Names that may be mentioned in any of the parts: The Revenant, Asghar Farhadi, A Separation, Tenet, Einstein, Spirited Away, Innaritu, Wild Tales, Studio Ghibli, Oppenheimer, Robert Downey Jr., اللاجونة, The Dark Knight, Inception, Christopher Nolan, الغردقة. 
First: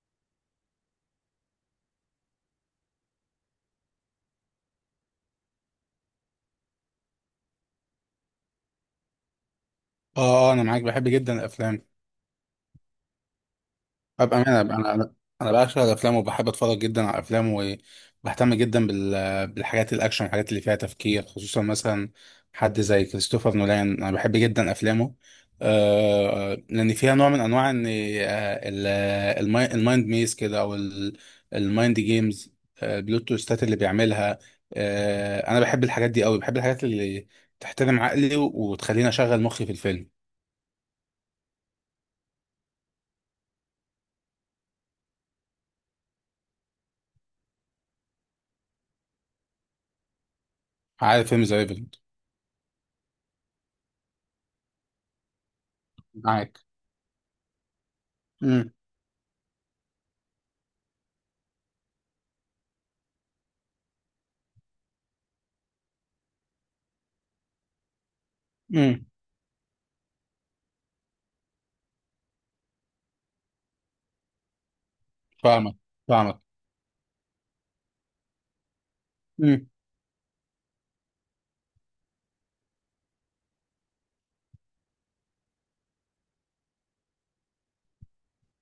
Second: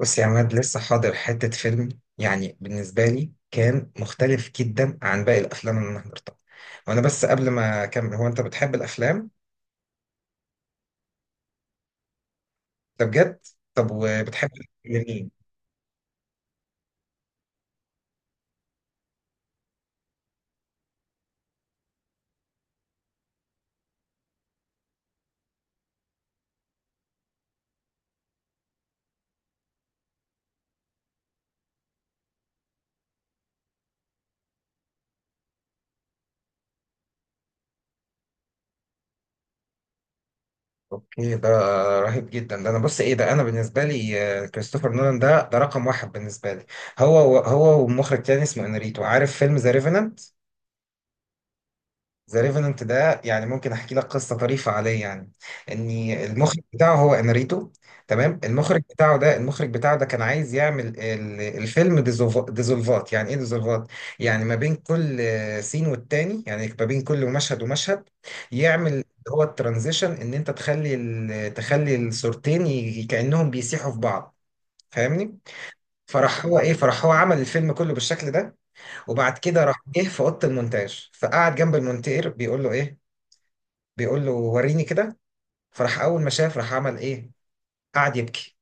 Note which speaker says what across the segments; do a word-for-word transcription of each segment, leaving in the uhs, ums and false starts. Speaker 1: بص يا عماد، لسه حاضر حتة فيلم. يعني بالنسبة لي كان مختلف جدا عن باقي الأفلام اللي أنا حضرتها. وأنا بس قبل ما أكمل، هو أنت بتحب الأفلام؟
Speaker 2: اه آه، انا معاك بحب جدا الافلام.
Speaker 1: ده بجد؟ طب
Speaker 2: ابقى
Speaker 1: وبتحب
Speaker 2: انا انا انا
Speaker 1: مين؟
Speaker 2: أنا بعشق الافلام وبحب اتفرج جدا على الافلام، وبهتم جدا بال... بالحاجات الاكشن، الحاجات اللي فيها تفكير، خصوصا مثلا حد زي كريستوفر نولان. انا بحب جدا افلامه، آه لان فيها نوع من انواع ان آه، ال- الماي- المايند ميز كده، او ال- المايند جيمز، آه، بلوت تويستات اللي بيعملها. آه انا بحب الحاجات دي قوي، بحب الحاجات اللي تحترم عقلي وتخليني اشغل مخي في الفيلم.
Speaker 1: أوكي، ده رهيب جدا. ده أنا بص إيه، ده أنا بالنسبة لي آه، كريستوفر نولان ده ده رقم واحد بالنسبة لي. هو هو ومخرج تاني اسمه إنريتو، عارف فيلم ذا ريفننت؟
Speaker 2: عارف فيلم ذا ريفرنت.
Speaker 1: ذا ريفننت ده يعني ممكن احكي لك قصه طريفه عليه. يعني اني اه المخرج بتاعه هو انريتو، تمام؟
Speaker 2: امم
Speaker 1: المخرج بتاعه ده، المخرج بتاعه ده كان عايز يعمل ال- الفيلم ديزوف- ديزولفات. يعني ايه ديزولفات؟ يعني ما بين كل سين والتاني، يعني ما بين كل مشهد ومشهد يعمل اللي
Speaker 2: امم
Speaker 1: هو الترانزيشن، ان انت تخلي ال- تخلي الصورتين ي- كانهم بيسيحوا في بعض، فاهمني؟
Speaker 2: فاهمك. فاهمك.
Speaker 1: فراح هو ايه، فراح هو عمل الفيلم كله بالشكل ده. وبعد كده
Speaker 2: امم
Speaker 1: راح جه في اوضه المونتاج، فقعد جنب المونتير بيقول له ايه، بيقول له وريني كده. فراح اول ما شاف راح عمل ايه، قعد يبكي.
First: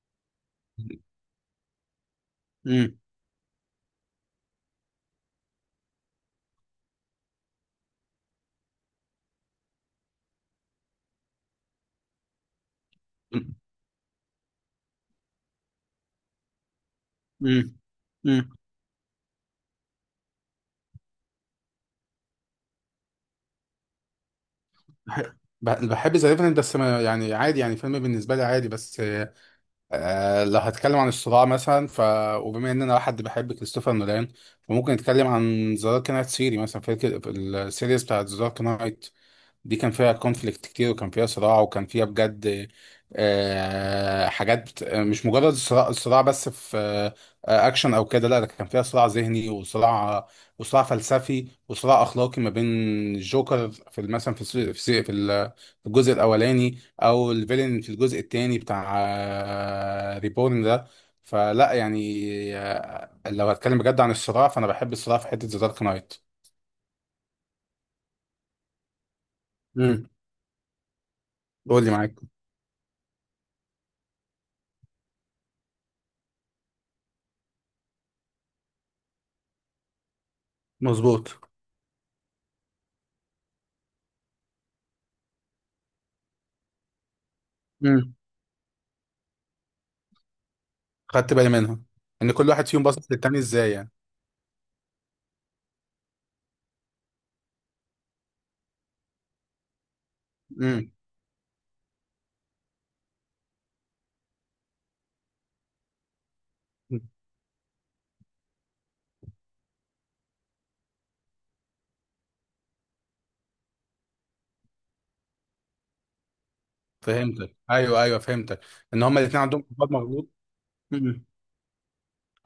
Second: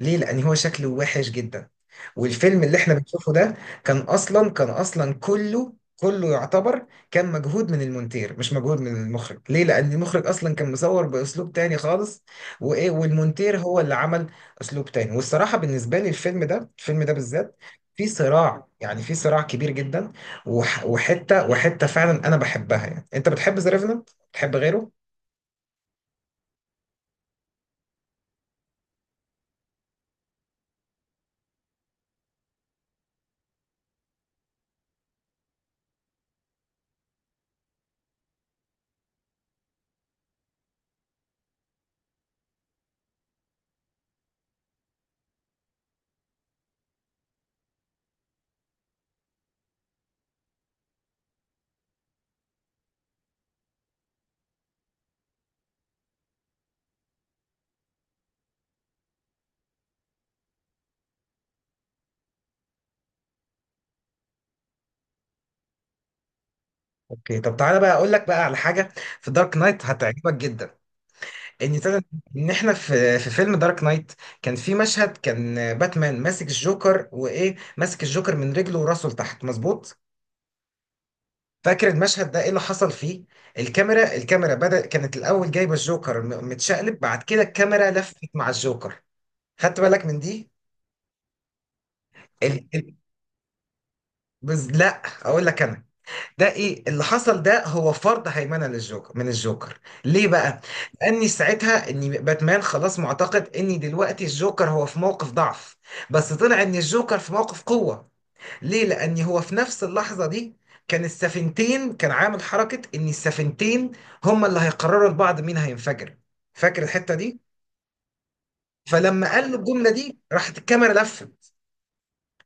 Speaker 1: ليه؟ لان هو شكله وحش جدا، والفيلم اللي احنا
Speaker 2: امم
Speaker 1: بنشوفه ده كان اصلا كان اصلا كله، كله يعتبر كان مجهود من المونتير، مش مجهود من المخرج. ليه؟ لان المخرج اصلا كان مصور باسلوب تاني خالص، وايه، والمونتير هو اللي عمل اسلوب تاني. والصراحه بالنسبه لي الفيلم ده، الفيلم ده بالذات
Speaker 2: امم
Speaker 1: في
Speaker 2: امم
Speaker 1: صراع، يعني في صراع كبير جدا. وح- وحته وحته فعلا انا بحبها. يعني انت بتحب ذا ريفننت؟ بتحب غيره؟
Speaker 2: بحب ذا ريفننت بس، ما يعني عادي، يعني فيلم بالنسبه لي عادي بس. آه لو هتكلم عن الصراع مثلا، ف وبما ان انا حد بحب كريستوفر نولان، فممكن نتكلم عن ذا دارك نايت سيري مثلا، في السيريز بتاعت ذا دارك نايت دي، كان فيها كونفليكت كتير، وكان فيها صراع، وكان فيها بجد آه، حاجات بت- مش مجرد صراع، صراع بس في آه، اكشن او كده، لا ده كان فيها صراع ذهني، وصراع، وصراع فلسفي، وصراع اخلاقي، ما بين الجوكر في مثلا في الس- في الس- في ال- في الجزء الاولاني، او الفيلن في الجزء الثاني بتاع ريبورن ده، فلا يعني. آه، لو هتكلم بجد عن الصراع، فانا بحب الصراع في حته ذا دارك نايت.
Speaker 1: اوكي، طب تعالى بقى اقول لك بقى على حاجه في دارك نايت
Speaker 2: امم
Speaker 1: هتعجبك جدا. ان
Speaker 2: قول لي
Speaker 1: تد-
Speaker 2: معاك.
Speaker 1: ان احنا في في فيلم دارك نايت كان في مشهد، كان باتمان ماسك الجوكر، وايه، ماسك الجوكر من رجله وراسه لتحت، مظبوط؟
Speaker 2: مظبوط.
Speaker 1: فاكر المشهد ده ايه اللي حصل فيه؟ الكاميرا، الكاميرا بدأ كانت الاول جايبه الجوكر م- متشقلب، بعد كده الكاميرا لفت مع الجوكر، خدت بالك من دي؟
Speaker 2: خدت بالي منها ان كل واحد
Speaker 1: ال...
Speaker 2: فيهم
Speaker 1: ال...
Speaker 2: باصص للتاني ازاي يعني.
Speaker 1: بز... لا، اقول لك انا ده ايه اللي حصل. ده هو فرض هيمنه للجوكر، من الجوكر. ليه بقى؟
Speaker 2: امم
Speaker 1: لاني ساعتها ان باتمان خلاص معتقد ان دلوقتي الجوكر هو في موقف ضعف، بس طلع ان الجوكر في موقف قوة. ليه؟ لان هو في نفس اللحظة دي كان السفينتين، كان عامل حركة ان السفينتين هما اللي هيقرروا لبعض مين هينفجر. فاكر الحتة دي؟
Speaker 2: فهمتك، ايوه ايوه فهمتك. ان هما
Speaker 1: فلما
Speaker 2: الاثنين
Speaker 1: قال له
Speaker 2: عندهم
Speaker 1: الجملة
Speaker 2: قرار
Speaker 1: دي
Speaker 2: مغلوط.
Speaker 1: راحت الكاميرا
Speaker 2: امم
Speaker 1: لفت.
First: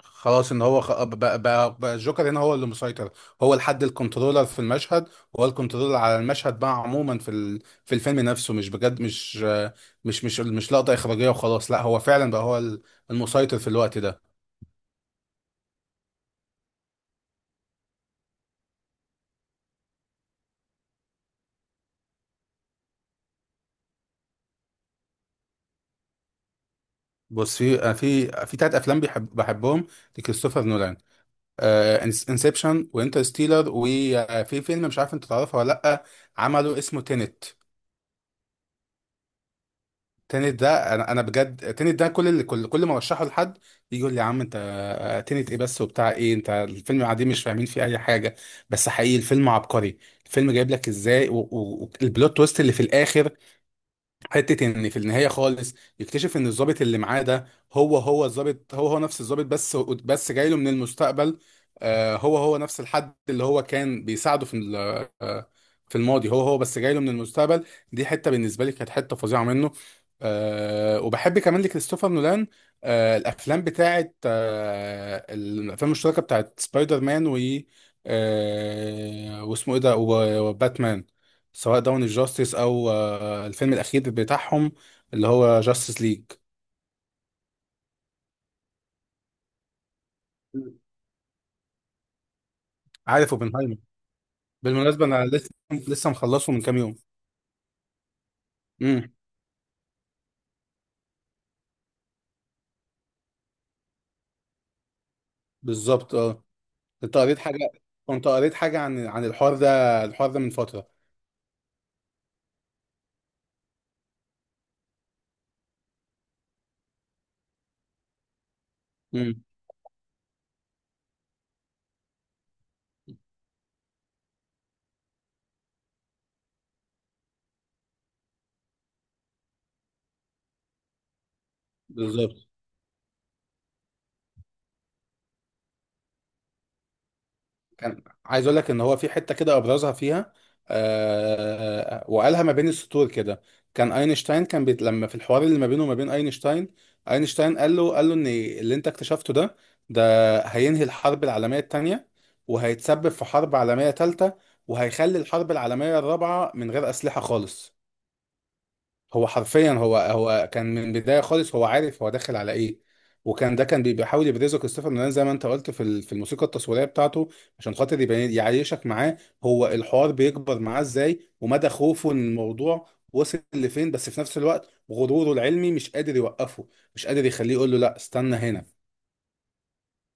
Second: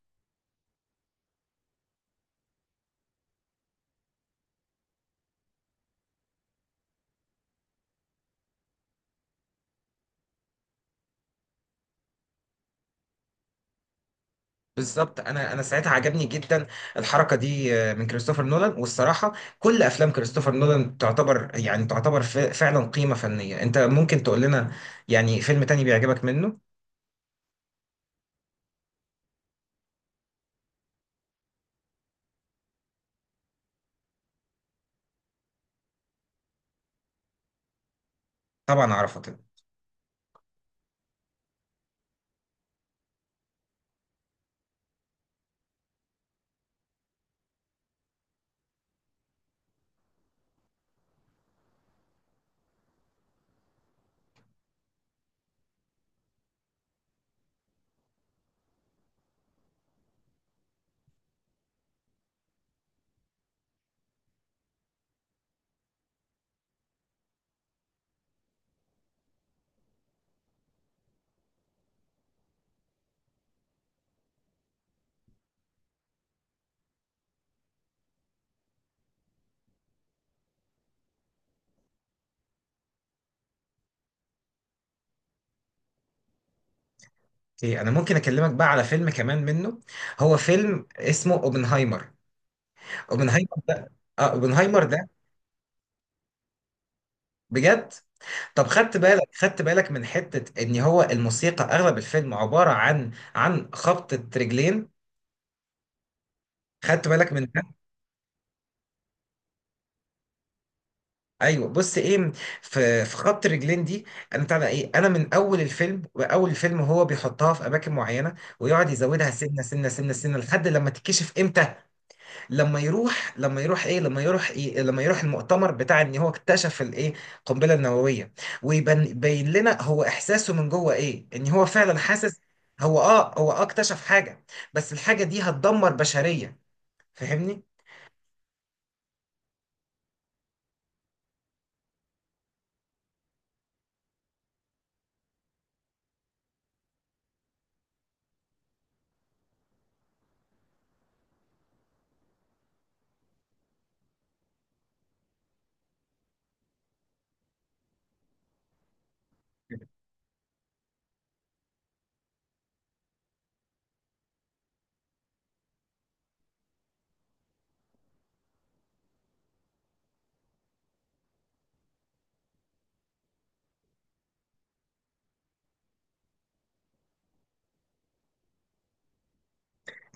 Speaker 2: خلاص، ان هو خ... بقى, بقى, بقى الجوكر هنا هو اللي مسيطر، هو الحد الكنترولر في المشهد، وهو الكنترولر على المشهد بقى عموما في ال... في الفيلم نفسه، مش بجد مش مش مش مش لقطه اخراجيه وخلاص، لا هو فعلا بقى هو ال- المسيطر في الوقت ده.
Speaker 1: بالظبط، انا انا ساعتها عجبني جدا الحركه دي آه، من كريستوفر نولان. والصراحه كل افلام كريستوفر نولان تعتبر، يعني تعتبر ف- فعلا قيمه فنيه. انت ممكن تقول لنا يعني فيلم تاني بيعجبك منه؟
Speaker 2: بص في في في تلات افلام بحب بحبهم لكريستوفر نولان: انسبشن، وانترستيلر، وفي فيلم مش عارف انت تعرفه ولا لا، عمله اسمه تينت.
Speaker 1: طبعا اعرفه طبعا.
Speaker 2: تينت ده انا انا بجد. تينت ده كل اللي كل كل ما ارشحه لحد يجي يقول لي: يا عم انت تينت ايه بس وبتاع ايه، انت الفيلم قاعدين مش فاهمين فيه اي حاجه. بس حقيقي الفيلم عبقري، الفيلم جايب لك ازاي، والبلوت تويست اللي في الاخر، حته ان في النهايه خالص يكتشف ان الضابط اللي معاه ده، هو هو الضابط هو هو نفس الضابط، بس بس جاي له من المستقبل. آه، هو هو نفس الحد اللي هو كان بيساعده في ال- آه، في الماضي، هو هو بس جاي له من المستقبل. دي حته بالنسبه لي كانت حته فظيعه منه. آه، وبحب كمان لكريستوفر نولان آه، الافلام بتاعت آه، الافلام المشتركه بتاعت سبايدر مان و آه، واسمه ايه ده، وباتمان، سواء داون الجاستس او آه، الفيلم الأخير بتاعهم اللي هو جاستس ليج.
Speaker 1: إيه، انا ممكن اكلمك بقى على فيلم كمان منه، هو فيلم اسمه اوبنهايمر.
Speaker 2: عارف
Speaker 1: اوبنهايمر
Speaker 2: اوبنهايمر.
Speaker 1: ده، اه، اوبنهايمر
Speaker 2: بالمناسبة
Speaker 1: ده
Speaker 2: أنا لسه لسه مخلصه من كام يوم.
Speaker 1: بجد. طب خدت
Speaker 2: امم
Speaker 1: بالك خدت بالك من حته ان هو الموسيقى اغلب الفيلم عباره عن عن خبطه رجلين؟
Speaker 2: بالظبط اه.
Speaker 1: خدت
Speaker 2: كنت
Speaker 1: بالك
Speaker 2: قريت
Speaker 1: من
Speaker 2: حاجة. كنت قريت حاجة عن عن الحوار ده، الحوار ده من فترة.
Speaker 1: ايوه؟ بص ايه، في في خط رجلين دي، انا بتاع ده ايه، انا من اول الفيلم، واول الفيلم هو بيحطها في اماكن معينه، ويقعد يزودها
Speaker 2: امم
Speaker 1: سنه سنه سنه سنه لحد لما تتكشف امتى، لما يروح، لما يروح ايه لما يروح ايه لما يروح المؤتمر بتاع ان هو اكتشف الايه، القنبله النوويه. ويبين لنا هو احساسه من جوه ايه، ان هو فعلا حاسس
Speaker 2: بالظبط.
Speaker 1: هو اه، هو اه اكتشف حاجه، بس الحاجه دي هتدمر بشريه، فاهمني؟
Speaker 2: كان عايز اقول لك ان هو في حته كده ابرزها فيها، آه وقالها ما بين السطور كده. كان اينشتاين كان بيت، لما في الحوار اللي ما بينه وما بين اينشتاين، اينشتاين قال له قال له ان اللي انت اكتشفته ده، ده هينهي الحرب العالميه الثانيه، وهيتسبب في حرب عالميه ثالثه، وهيخلي الحرب العالميه الرابعه من غير اسلحه خالص. هو حرفيا هو هو كان من البدايه خالص هو عارف هو داخل على ايه. وكان ده كان بي- بيحاول يبرزه كريستوفر نولان زي ما انت قلت في ال- في الموسيقى التصويريه بتاعته، عشان خاطر يبين يعيشك معاه هو الحوار بيكبر معاه ازاي، ومدى خوفه من الموضوع وصل لفين، بس في نفس الوقت غروره العلمي مش قادر يوقفه، مش قادر يخليه يقول له لا استنى هنا.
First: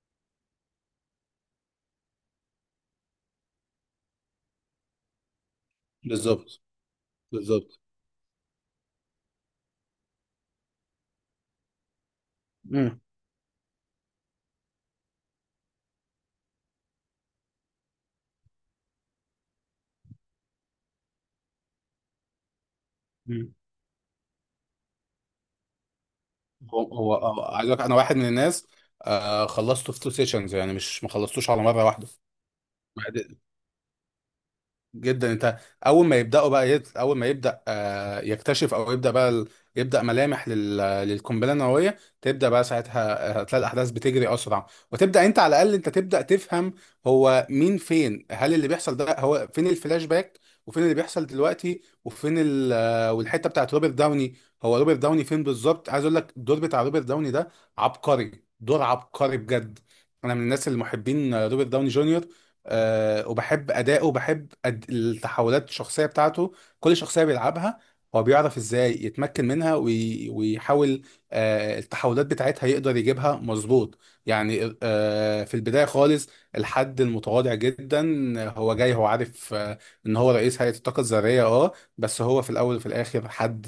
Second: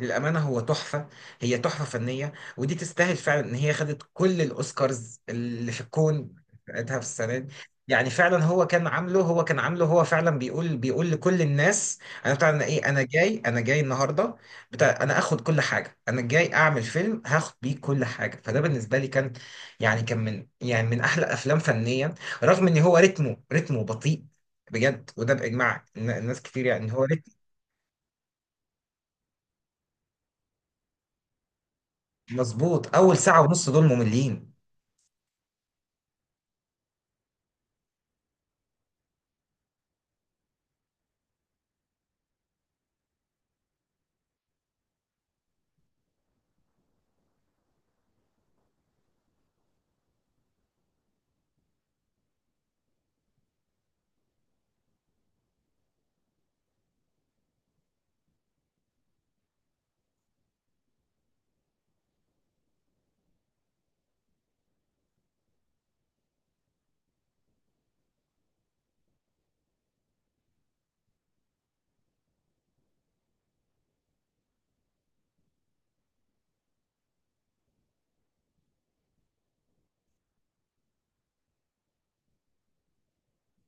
Speaker 1: للأمانة هو تحفة، هي تحفة فنية، ودي تستاهل فعلا إن هي خدت كل الأوسكارز اللي في الكون
Speaker 2: بالظبط.
Speaker 1: بتاعتها في السنة دي.
Speaker 2: بالظبط.
Speaker 1: يعني فعلا هو كان عامله، هو كان عامله هو فعلا بيقول، بيقول لكل الناس أنا بتاع، أنا إيه،
Speaker 2: مم.
Speaker 1: أنا جاي، أنا جاي النهاردة بتاع، أنا آخد كل حاجة، أنا جاي أعمل فيلم هاخد بيه كل حاجة. فده بالنسبة لي كان يعني كان من، يعني من أحلى أفلام فنيا، رغم إن هو رتمه،
Speaker 2: مم.
Speaker 1: رتمه بطيء، بجد، وده بإجماع الناس كتير
Speaker 2: هو
Speaker 1: يعني، إن هو
Speaker 2: هو
Speaker 1: رتم
Speaker 2: هو- عايز أقولك انا واحد من الناس. آه خلصته في تو سيشنز، يعني مش ما خلصتوش على مره واحده،
Speaker 1: مظبوط. أول ساعة ونص دول مملين.
Speaker 2: جدا انت. اول ما يبداوا بقى يت... اول ما يبدا آه يكتشف او يبدا بقى ال... يبدا ملامح لل... للقنبله النوويه، تبدا بقى ساعتها، آه، هتلاقي الاحداث بتجري اسرع، وتبدا انت على الاقل انت تبدا تفهم هو مين، فين، هل اللي بيحصل ده، هو فين الفلاش باك وفين اللي بيحصل دلوقتي، وفين ال... آه، والحته بتاعت روبرت داوني، هو روبرت داوني فين بالظبط. عايز اقول لك الدور بتاع روبرت داوني ده عبقري، دور عبقري بجد. انا من الناس المحبين آه، روبرت داوني جونيور. آه، وبحب اداؤه، وبحب أد... التحولات الشخصيه بتاعته. كل شخصيه بيلعبها هو بيعرف ازاي يتمكن منها، وي... ويحاول آه، التحولات بتاعتها يقدر يجيبها مظبوط. يعني آه، في البدايه خالص الحد المتواضع جدا، هو جاي هو عارف آه، ان هو رئيس هيئه الطاقه الذريه اه، بس هو في الاول وفي الاخر حد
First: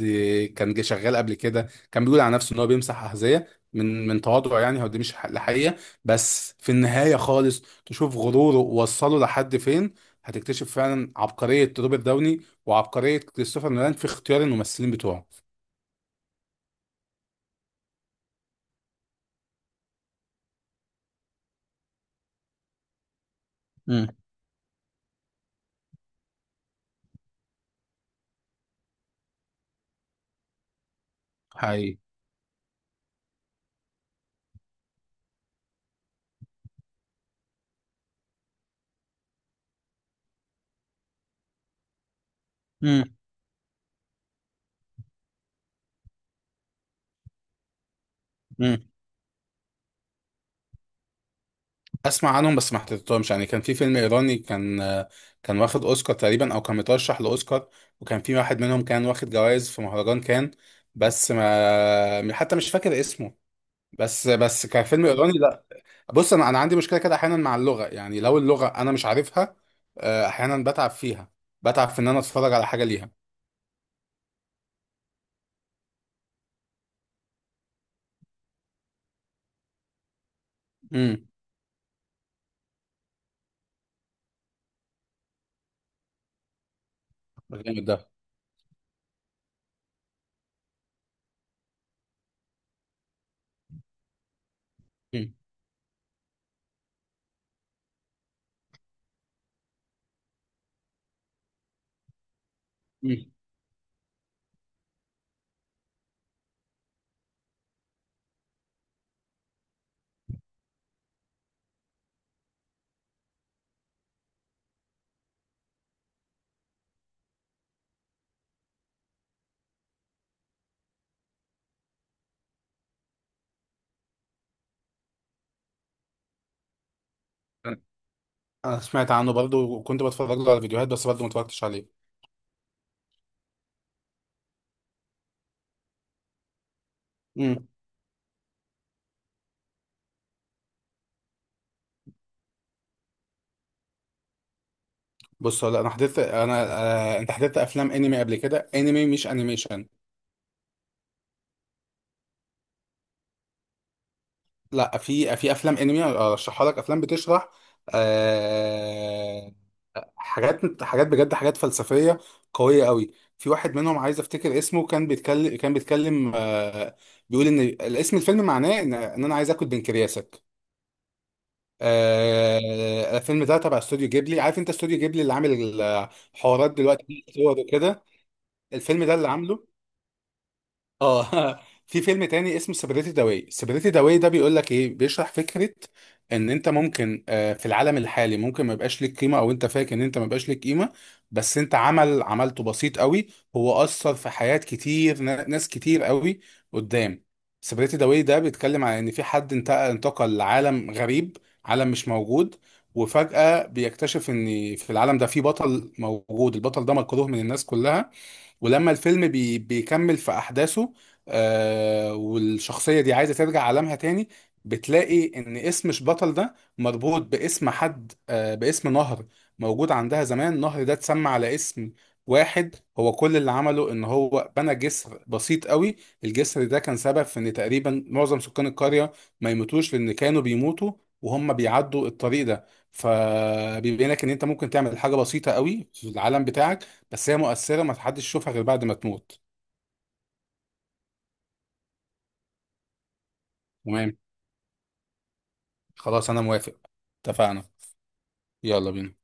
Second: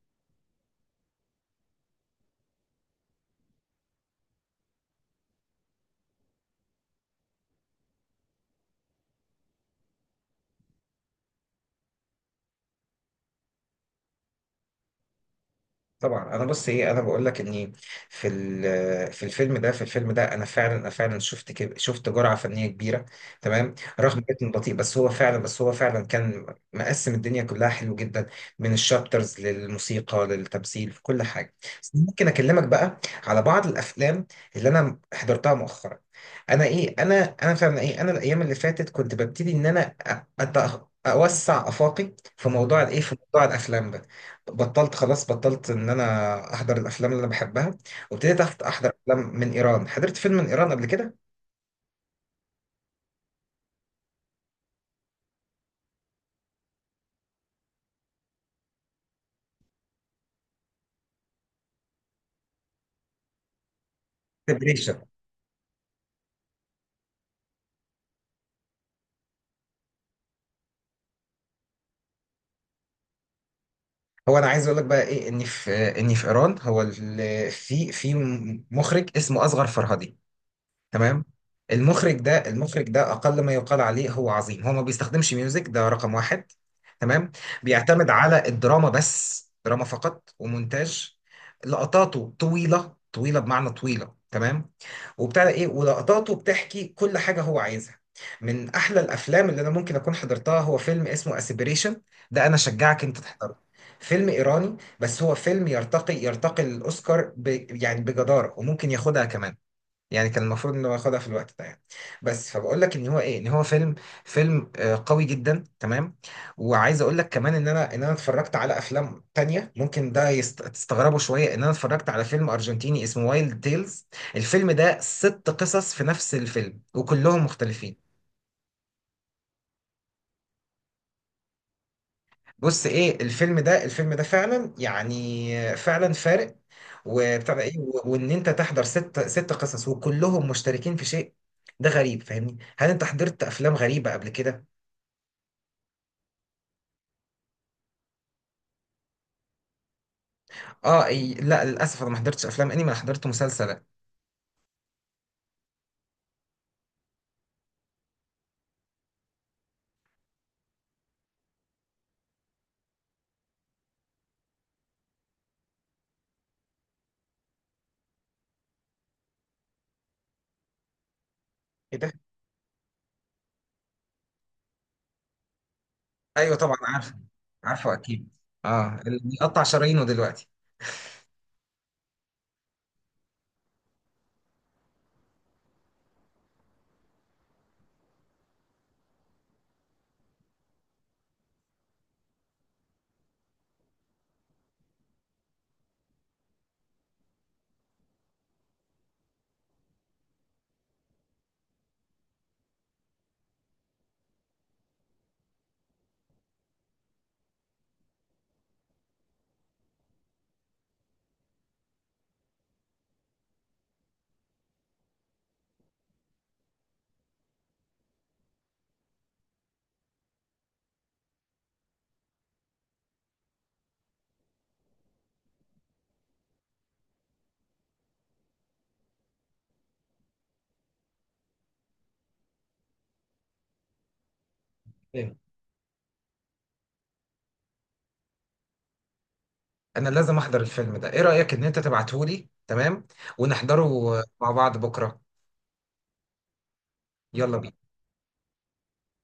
Speaker 2: كان جه شغال قبل كده، كان بيقول على نفسه ان هو بيمسح احذيه من من تواضعه، يعني هو دي مش الحقيقه. بس في النهايه خالص تشوف غروره ووصله لحد فين، هتكتشف فعلا عبقرية روبرت داوني وعبقرية كريستوفر نولان في اختيار الممثلين بتوعه.
Speaker 1: طبعا انا بص ايه، انا بقول لك اني في ال- في الفيلم ده، في الفيلم ده انا فعلا، انا فعلا شفت كب- شفت جرعه فنيه كبيره، تمام؟
Speaker 2: امم
Speaker 1: رغم كده بطيء، بس هو فعلا، بس هو فعلا كان مقسم الدنيا كلها حلو جدا، من الشابترز للموسيقى للتمثيل، في كل حاجه. بس
Speaker 2: حقيقي.
Speaker 1: ممكن اكلمك بقى على بعض الافلام اللي انا حضرتها مؤخرا. انا ايه، انا انا فعلا ايه، انا الايام اللي فاتت كنت ببتدي ان انا أ- أت- اوسع افاقي في موضوع الايه،
Speaker 2: امم
Speaker 1: في موضوع الافلام ده. بطلت خلاص بطلت ان انا احضر الافلام اللي انا بحبها، وابتديت أحت-
Speaker 2: امم
Speaker 1: احضر افلام من ايران، حضرت فيلم من ايران قبل كده،
Speaker 2: اسمع عنهم بس ما حضرتهمش، يعني كان في فيلم ايراني كان، كان واخد اوسكار تقريبا او كان مترشح لاوسكار، وكان في واحد منهم كان واخد جوائز في مهرجان كان، بس ما حتى مش فاكر اسمه، بس بس كان فيلم
Speaker 1: بريشة.
Speaker 2: ايراني. بص انا انا عندي مشكله كده احيانا مع اللغه، يعني لو اللغه انا مش عارفها، آه، احيانا بتعب فيها، بتعب في ان انا اتفرج على حاجه ليها.
Speaker 1: هو انا عايز اقول لك بقى ايه، ان في، ان في ايران هو ال- في في مخرج اسمه اصغر فرهادي، تمام؟
Speaker 2: امم
Speaker 1: المخرج ده، المخرج ده اقل ما يقال عليه هو عظيم. هو ما بيستخدمش ميوزك، ده رقم واحد، تمام؟
Speaker 2: جامد ده.
Speaker 1: بيعتمد على الدراما بس، دراما فقط ومونتاج. لقطاته طويلة، طويلة، بمعنى طويلة، تمام؟
Speaker 2: امم
Speaker 1: وبتاع ده ايه، ولقطاته بتحكي كل حاجة هو عايزها. من احلى الافلام اللي انا ممكن اكون حضرتها هو فيلم اسمه اسبريشن، ده انا شجعك
Speaker 2: امم
Speaker 1: انت تحضره. فيلم ايراني، بس هو فيلم يرتقي، يرتقي للاوسكار ب... يعني بجدارة، وممكن ياخدها كمان، يعني كان المفروض انه ياخدها في الوقت ده يعني. بس فبقول لك ان هو ايه، ان هو فيلم، فيلم آه، قوي جدا، تمام. وعايز اقول لك كمان ان انا، ان انا اتفرجت على افلام تانية ممكن ده يست... تستغربوا شوية، ان انا اتفرجت على فيلم ارجنتيني اسمه وايلد تيلز. الفيلم ده ست قصص في نفس الفيلم، وكلهم مختلفين.
Speaker 2: انا سمعت عنه برضو، وكنت بتفرج له على فيديوهات، بس برضو ما اتفرجتش عليه.
Speaker 1: بص ايه، الفيلم ده، الفيلم ده فعلا يعني فعلا فارق، وبتاع ده
Speaker 2: امم
Speaker 1: ايه، و- وان انت تحضر ست، ست قصص وكلهم مشتركين في شيء، ده غريب، فاهمني؟ هل انت حضرت افلام غريبه قبل كده؟
Speaker 2: بص هو لا انا حضرت انا. آه، انت حضرت افلام انمي قبل كده، انمي مش انيميشن.
Speaker 1: اه، إي، لا للاسف انا ما حضرتش افلام انمي، انا حضرت مسلسلات.
Speaker 2: لا في في افلام انمي ارشحها لك، افلام بتشرح آه، حاجات، حاجات بجد حاجات فلسفية قوية قوي. في واحد منهم عايز افتكر اسمه، كان بيتكلم، كان بيتكلم آه بيقول ان الاسم، الفيلم معناه ان ان انا عايز اكل بنكرياسك.
Speaker 1: ايه ده؟
Speaker 2: آه الفيلم ده تبع استوديو جيبلي، عارف انت استوديو جيبلي اللي عامل
Speaker 1: ايوه
Speaker 2: الحوارات
Speaker 1: طبعا عارفه،
Speaker 2: دلوقتي، الصور
Speaker 1: عارفه
Speaker 2: وكده.
Speaker 1: اكيد. اه،
Speaker 2: الفيلم ده
Speaker 1: اللي
Speaker 2: اللي
Speaker 1: بيقطع
Speaker 2: عامله.
Speaker 1: شرايينه دلوقتي.
Speaker 2: اه في فيلم تاني اسمه سيبريتي داواي، سيبريتي داواي ده بيقول لك ايه، بيشرح فكره ان انت ممكن آه، في العالم الحالي ممكن ما يبقاش ليك قيمه، او انت فاكر ان انت ما يبقاش ليك قيمه، بس انت عمل عملته بسيط قوي، هو اثر في حياه كتير نا- ناس كتير قوي قدام. سيبريتي داواي ده بيتكلم عن ان في حد انت- انتقل لعالم غريب، عالم مش موجود. وفجاه بيكتشف ان في العالم ده في بطل موجود، البطل ده مكروه من الناس كلها. ولما الفيلم بي بيكمل في أحداثه، آه والشخصية دي عايزة ترجع عالمها تاني، بتلاقي إن اسم البطل ده مربوط باسم حد آه باسم نهر موجود عندها زمان. النهر ده اتسمى على اسم واحد، هو كل اللي عمله إن هو بنى جسر بسيط قوي، الجسر ده كان سبب في إن تقريبا معظم سكان القرية ما يموتوش، لأن كانوا بيموتوا وهم بيعدوا الطريق ده. فبيبين لك ان انت ممكن تعمل حاجه
Speaker 1: إيه.
Speaker 2: بسيطه قوي في العالم بتاعك، بس هي مؤثرة ما حدش يشوفها غير بعد ما تموت.
Speaker 1: انا لازم احضر الفيلم ده. ايه رايك ان انت تبعته لي، تمام؟ ونحضره
Speaker 2: تمام.
Speaker 1: مع بعض بكره.
Speaker 2: خلاص انا موافق.
Speaker 1: يلا
Speaker 2: اتفقنا.
Speaker 1: بينا.
Speaker 2: يلا بينا.